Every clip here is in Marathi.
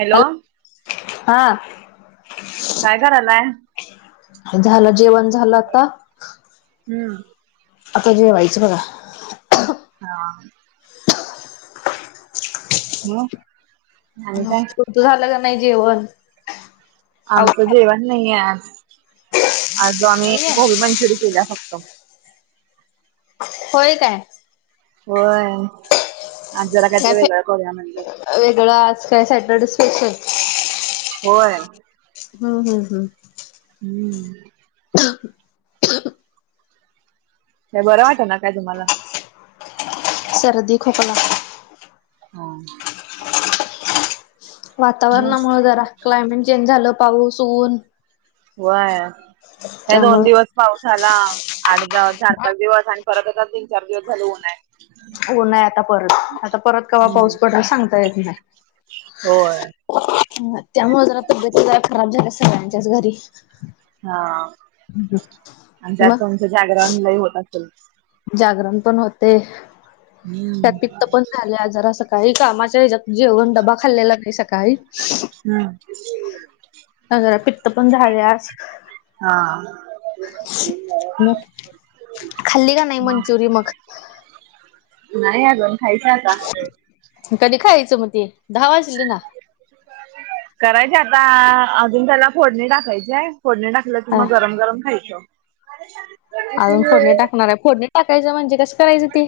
हॅलो हा काय करालाय झालं जेवण झालं आता हम्म आता जे व्हायचं बघा हा हो त तूमच झालं का नाही जेवण अव आमचं जेवण नाहीये आज, आज आम्ही नाहीये गोबी मंचुरीियन केल्या फक्त होय काय होय आज जरा काय कायतरी वेगळा करूया म्हण वेगळं आज काय सॅटरडे स्पेशल होय हम् हम् हम् हम्म हह ह बरं वाटंना काय तुम्हाला सर्दी खोखला ह वातावरणामुळे जरा क्लायमेट चेंज झालं पाऊस ऊन व्हय हे दोन दिवस त्यामुळं पाऊस आला आठ चार पाच दिवस आणि परत आता झाल उन आहे उन आता परत आता परत कव्हा हम्म पाऊस पडल सांगता येत नाही होय त्यामुळे जरा तब्येत जरा खराब झाल्या सगळ्यांच्याच घरी हा. आणि त्यात मग तुमचं जागरण लय होत असेल. जागरण पण होते, त्यात हम्म पित्त पण झाले आज जरासं बरं काही कामाच हेच्यात जेवण डबा खाल्लेला नाही सकाळी. हम्म. हा. जरा पित्त पण झाले आज हा अं खाल्ली का नाही मंचुरी मग? नाही अजून खायच आता कधी, खायचं मग ते दहा वाजली ना करायची आता, अजून त्याला फोडणी टाकायची हाय, फोडणी टाकलं की हा मग गरम गरम खायचं. [inaudible] अजून फोडणी टाकणार हाय, फोडणी टाकायचं म्हणजे कसं करायचं ते?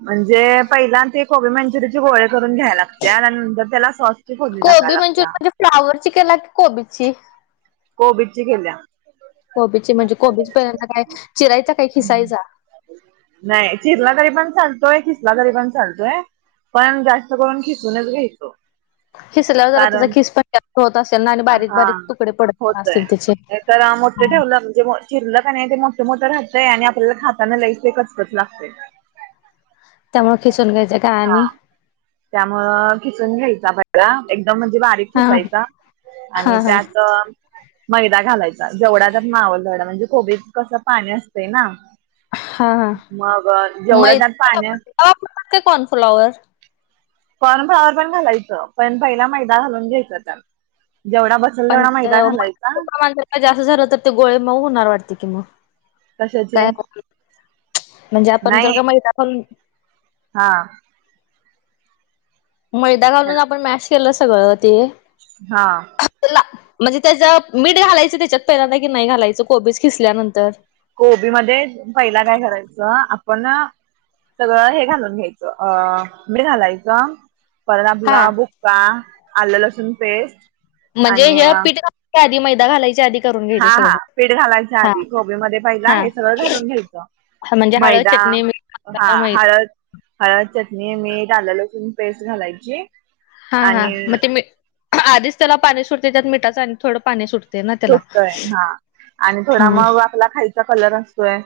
म्हणजे पहिलान ते कोबी मंचुरीचे गोळे करून घ्याय लाग त्यानंतर त्याला स्वस्ती खोली टाकाय कोबी मंचुरी लागत्या. म्हणजे फ्लावरची केला की कोबीची? कोबीजची केल्या. कोबीचे म्हणजे कोबीज पहिल्यांदा काय चिरायचा काय खिसायचा? नाही चिरला तरी पण चालतोय. किसला तरी पण चालतोय. पण जास्त करून खेचूनच घ्यायचं. खिसल्यावर जरा तेचा खिसपण जास्त होत असेल ना आणि बारीक बारीक तुकडे पडतपण असतील त्याचे. हे तर आ मोठे ठेवलं म्हणजे चिरलं का नाही ते मोठं मोठं राहतंय आणि आपल्याला खाताना लईस ते कचकच लागतेय. तवा खिसून घ्यायचा. हा. त्यामुळं खिसुन घ्यायचा सगळा एकदम म्हणजे बारीक हा खिसायचा हा आणि हा त्यात मैदा घालायचा. जेवढा त्यात मावल तेवढा, म्हणजे कोबीत कसं पाणी असतंय ना. हा हा मग, जेवढं त्यात पाण्यात अ [unintelligible] कॉर्नफ्लॉवर? काॅनफ्लॉवर पण घालायचं पण, पहिला मैदा घालून घ्यायच त्या जेवढा बस पण [unintelligible] मैदा घालायचा. मैद्याचं प्रमाण जर जास्त झालं तर ते गोळे मऊ होणार वाटते की मग. काय कशाचे म्हणजे, आपण नाही जर मैदा हा. मैदा घालून आपण मॅश केलं सगळं ते. हा. ला म्हणजे त्याच मीठ घालायचं त्याच्यात पहिल्यांदा की नाही घालायचं कोबीच खिसल्यानंतर, कोबीमध्ये पहिला काय करायचं आपण. सगळं हे घालून घ्यायचं अ मीठ घालायचं. परत हा आपला बुक्का, आलं लसूण पेस्ट म्हणजे, आणि हे पीठ घालायच्या आधी, मैदा घालायचे आधी करून घ्यायचं हा. हा. सगळं पिठ घालायच्या हा आधी कोबीमध्ये पहिला हा हे सगळं घालून घ्यायचं. म्हणजे हळद मैदा चटणी मीठ हा घालताना मै हळद हळद, चटणी, मीठ, आलं, लसूण पेस्ट घालायची. हा. हा. आणि मग ते मीठ आधीच त्याला पाणी सुटते त्यात मिठाचं आणि थोडं पाणी सुटत. सुटतय हा आणि थोडा हा मग वा आपला खायचा कलर असतोय,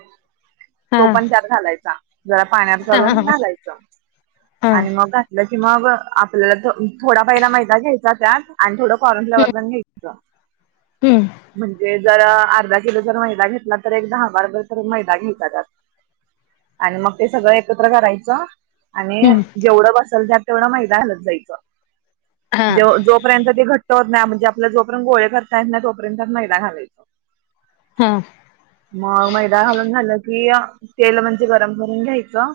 हा. तो पण त्यात घालायचा जरा पाण्या हा हा घालून घालायचा. हा आणि हम्म मग घातलं की मग, आपल्याला थो थोडा पहिला मैदा घ्याय जात्यात आणि थोडं काॅनफ्लॉवर पण घ्यायचं. हम्म. म्हणजे जर अर्धा किलो जर मैदा घेतला, तर एक दहाबार भर तर मैदा घ्यायचा त्यात. आणि मग ते सगळं एकत्र करायचं. आणि हम्म जेवढं बसल त्यात तेवढ मैदा घालत जायच हा जे जो तोपर्यंत ते घट्ट होत नाही म्हणजे आपल्याला जोपर्यंत गोळे करता येत नाही तोपर्यंत त्यात मैदा घालायचं. हा. मग मैदा घालून झालं की, तेल म्हणजे गरम करून घ्यायचं.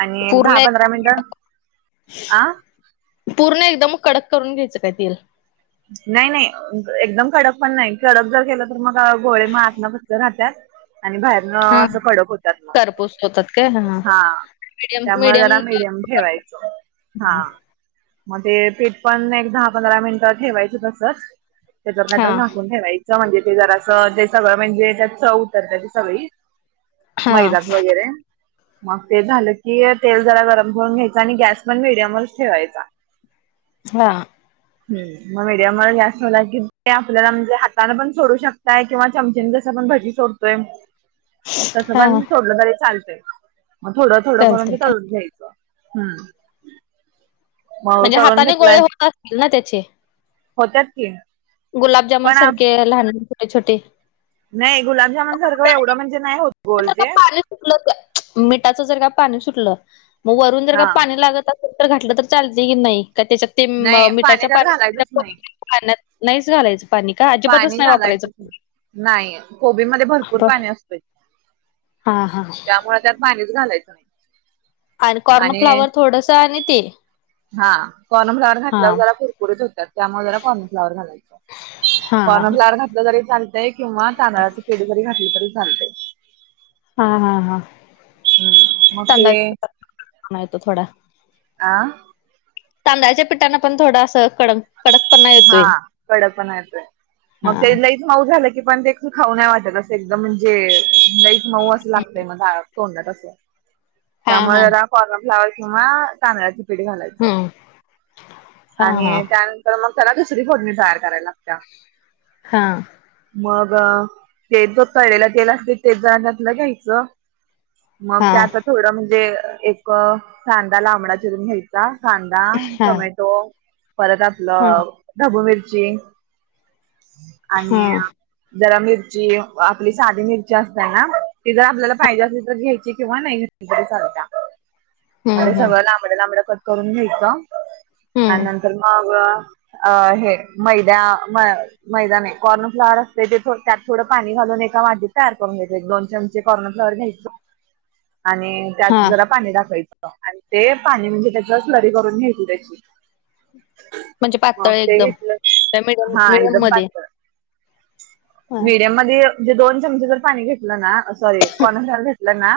आणि एक दहा, पूर्ण पंधरा मिनिट आ. पूर्ण एकदम कडक करून घ्यायचं काय तेल. नाही नाही एकदम कडक पण नाही. कडक जर केलं, तर मग गोळे मग आतनं कच्चे राहतात. आणि बाहेरन हा असं कडक होत्यात मग कारपूस होतात काय हा. त्यामुळे जरा मीडियम ठेवायचं हा. मग ते पीठपण एक दहा पंधरा मिनिटं ठेवायचं तसंच. त्याच्यावर हा काहीतर झाकून ठेवायचं म्हणजे ते जरासं तेे सगळं म्हणजे त्यात चव उतरत्या सगळी. हा मैदात वगैरे मग, ते झालं की तेल जरा गरम करून घ्यायच आणि गॅस पण मीडियमच ठेवायचा. हा. हम्म. मग मीडियमवर गॅस ठेवला की ते आपल्याला म्हणजे हाताने पण सोडू शकताय किंवा चमचेने जसं आपण भजी सोडतोय [unintelligible] तस हा पण थोडलं तरी चालतंय. मग थोडं थोडं करून चालतय ते काय तळून घ्यायचं. हम्म. मग म्हणजे, तळून हाताने घेतलाय गोळे होत असतील ना त्याचे होत्यात की पण गुलाबजामुन आप- सारखे लहान [unintelligible] छोटे. नाही गुलाबजामुन सारखं एवढं म्हणजे नाही होतं. जर का पाणी सुटलं, मिठाच जर का पाणी सुटलं मग वरून जर का हा पाणी लागत असल तर घातलं तर चालते की नाही का त्याच्यात ते नाही मिठाच्या त्यात पाणी घालायचंच नाही [unintelligible] पाण्यात नाहीच घालायचं. पाणी का अजिबातच पाणी नाही घालायच वापरायचं पाणी? नाही कोबी मध्ये भरपूर ब पाणी असतय. हा. हा. त्यामुळे त्यात पाणीच घालायचं नाही. आणि आणि कॉर्नफ्लावर थोडंसं आणि ते. हा कॉर्नफ्लाॅवर हा घातल्यावर जरा कुरकुरीत होतात त्यामुळे जरा कॉर्नफ्लाॉवर घालायचं हा. कॉर्नफ्लॉवर घातलं तरी चालतय किंवा तांदळाच पीठ जरी घातलं तरी चालतंय. हा हा हा. हम्म, मग ते माहित आहे थोडा, आ? तांदळाच्या पिठाने पण थोडं असं कडक कडकपणा ये हा कडकपणा येतोय, हा मग ते लई मऊ झालं की पण ते ख खाऊ नाही वाटत, असं एकदम म्हणजे लई च माऊ असं लागतंय मग. तोंडात असं हा त्यामुळे हा त्याला कॉर्नफ्लावर किंवा तांदळाची पीठ घालायचं हम्म हा हा आणि त्यानंतर मग त्याला दुसरी फोडणी तयार करायला लागत्या. हा. मग ते जो तळेला तेल असते तेच जणातलं घ्यायचं. मग, हा त्या आता थोडं म्हणजे एक कांदा लांबडा चिरून घ्यायच. [unintelligible] कांदा, हा टोमॅटो परत हा आपलं ढबू मिरची हा आणि जरा मिरची आपली साधी मिरची असत्या ना, ती जर आपल्याला पाहिजे असली तर घ्याय हम्म [unintelligible] हम्म सगळं लांब [unintelligible] लांबडं कट करून घ्यायचं हम्म आणि नंतर मग अ हे मैदा म मैदा नाय, कॉर्नफ्लावर असतंय ते त्यात थोडं पाणी घालून एका वाटीत तयार करून घ्यायचं. एक दोन चमचे कॉर्नफ्लॉवर घ्यायचे आणि त्यात हा जरा पाणी टाकायचं आणि ते पाणी म्हणजे त्याच्यावर स्लरी करून घ्यायची त्याची. म्हणजे पातळ मग ते एकदम घेतलं, त्या मिडयम हा मिडयम एकदम मध्ये पाातळ. हा मीडियम मध्ये म्हणजे दोन चमचे जर पाणी घेतलं ना, सॉरी काँफ्लॉवर घेतलं ना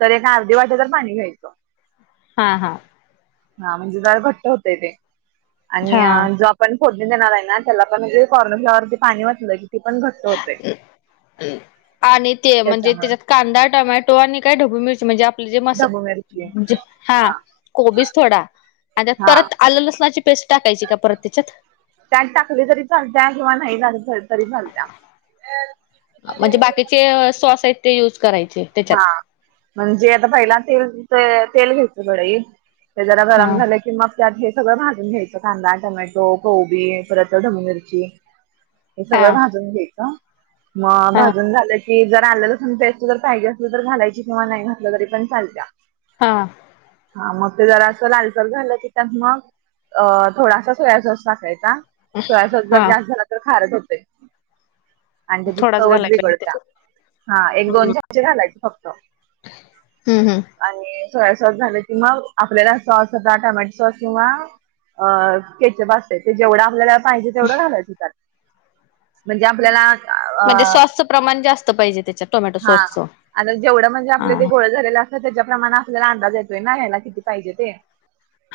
तर एक अर्धी वाटी तर पाणी घ्यायचं. हा हा. हा म्हणजे जरा घट्ट होतंय ते. आणि हा जो आपण फोडणी देणार आहे ना, त्याला पण म्हणजे कॉर्नफ्लाॉवर पाणी ओतलं की ते पण घट्ट होतं. अं अं आणि ते म्हणजे त्याच्यात त्याच्यामुळे कांदा, टोमॅटो आणि काय ढबु मिरची म्हणजे म्हणजे म असं ढबू मिरची हा कोबीच थोडा आणि त्यात हा परत आलं लसणाची पेस्ट टाकायची का परत तेच्यात? त्यात टाकले तरी चालत्या किंवा नाही टाकल्या तरी चालत्या. म्हणजे बाकी चे सॉस आहेत ते यूज करायचे. हा त्याच्यात म्हणजे आता पहिला तेल तेल घ्यायचं कढईत. ते जरा गरम हा झाले की मग त्यात हे सगळं भाजून घ्यायचं. कांदा, टोमॅटो, कोबी परत ढबु मिरची. हे हा सगळं भाजून घ्यायचं, मग हा भाजून झालं की जर आलं लसूण पेस्ट पाहिजे असलं तर घालायची किंवा नाही घातलं तरी पण चालत्या. हा. हा मग ते जरासं लालसर झालं की त्यात मग अ थोडासा सोयासॉस टाकायचा. सोयासॉस जर हा जास्त झाला तर खारट होतंय. आणि त्याची थोडाच चवच घालायला पाहिजे बिघडत्या. त्याच्यात हा एक हम्म दोन चमचे घालायचे फक्त. हम्म हम्म आणि सोयासॉस झालं की मग आपल्याला सॉस होता, टोमॅटो सॉस किंवा अ केचप असतंय, ते जेवढं आपल्याला पाहिजे तेवढं घालायच त्याात. अ म्हणजे सॉसचं प्रमाण जास्त पाहिजे ते. हा आता जेवढं म्हणजे आपले ते गोळे झालेल असतं त्याच्याप्रमाण आपल्याला अंदाज येतोय ना ह्याला किती पाहिजे ते.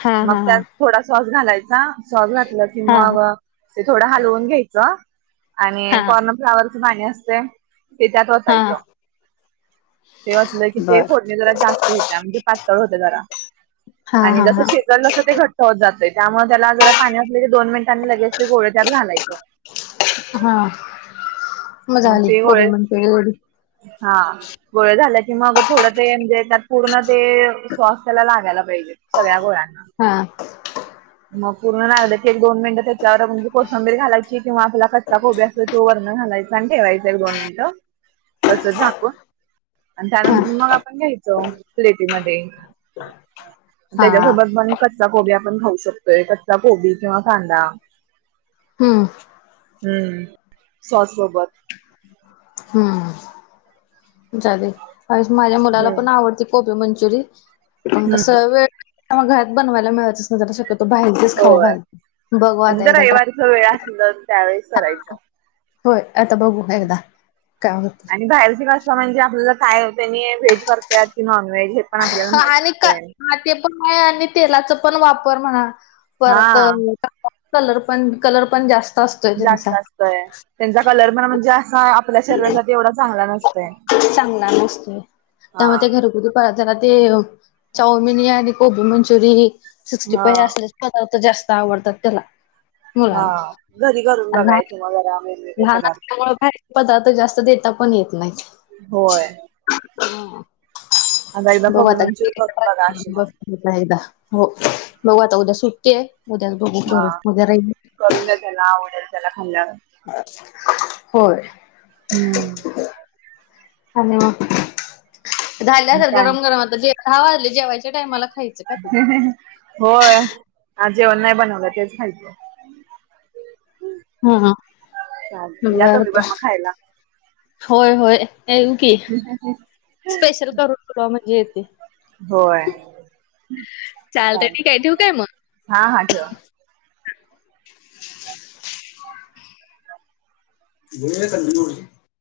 हा मग हा हा त्यात थोडा सॉस घालायचा. सॉस घातलं की हा मग ते थोडं हलवून घ्यायचं हा आणि कॉर्नफ्लावर पाणी असतंय ते त्यात हा ओतायचं. ते वतलं की हा ते फोडणी जरा जास्त होत्या, म्हणजे पातळ होतंय जरा. आणि जसं शिजवलं ते घट्ट होत जातंय, त्यामुळं त्याला जरा पाणी असले की दोन मिनिटांनी लगेच ते गोळे त्यात घालायचं. हा मग झाली, ते गोबी गोळे मांचुरियन [unintelligible] हा गोळा झालं की मग थोडं ते म्हणजे त्यात पूर्ण ते सॉसत् याला लागायला पाहिजे, सगळ्या गोळ्यांना. हा. मग पूर्ण लागलं की एक दोन मिनिट त्यात त्यावर म्हणजे कोथंबीर घालायची किंवा आपला कच्चा कोबी असतोय तो वरनं घालायचा आणि ठेवायचं ऐक दोन मिनटं. तस झाकून आणि हा त्यानंतर मग आपण घ्यायचं प्लेटीमध्ये. हा त्याच्यासोबत पण कच्चा कोबी आपण खाऊ शकतोय कच्चा कोबी किंवा कांदा. हम्म हम्म सॉस सोबत. हम्म ले अ माझ्या मुलाला हम्म पण आवडते. कोबी मंचुरियन पण तस हम्म वेळ घरात बनवायला मिळायचं नाही. बाहेरच होय खाऊल बघ म्हणजे आता जर एकदा ट्राय. रविवारीच वेळ असेल तर त्यावेळेस करायचं. होय आता बघू एकदा काय होत. आणि बाहेरची भाषा म्हणजे आपल्या ज काय त्यांनी व्हेज भरतेात की नॉन व्हेज. हा आणि. पण आहे आणि तेलाचा पण वापर म्हणा परत. हा कलर पण कलर पण जास्त असत. जास्त असतय त्यांचा कलर पण म्हणजे असा आपल्या शरीरासाठी एवढा चांगला नाही. चांगला नसतो हा त्याव ते घरगुती. पररा ते चाऊमिनी आणि कोबी मंचुरी सिक्स्टी हा फाइव असल. पदार्थ जास्त आवडतात त्याला. हा मुलाला घरी घरून बघायचे मग जरा वेगवेगळे पदार्थ. मुळे पदार्थ जास्त देता पण येत नाहीत. होय. आता एकदा बघू कोबी आता [unintelligible] हो मंचुरी करून बघा अशी मग एकदा हो बघू आता उद्या सुटतेय उद्याच बघू हा करून उद्या राहील. करून द्या त्याला आवडेल त्याला खाल्ल्यावर. होय. हम्म. ले मग झाले असेल काय गरम गरम आता जे दहा वाजले झाले जेवायच्या टायमाला खायचं. का ते होय आज जेवन नाय बनवला तेच खायचंय. हा चालतंय या बर तुम्ही पण बर मग खायला. होय होय. ये की स्पेशल करून तुला म्हणजे येते [inaudible] होय [unintelligible] चालत ठीक चालतंय आहे ठेऊ काय मग. हा हा ठेवा. गला कंूनड [inaudible] [unintelligible]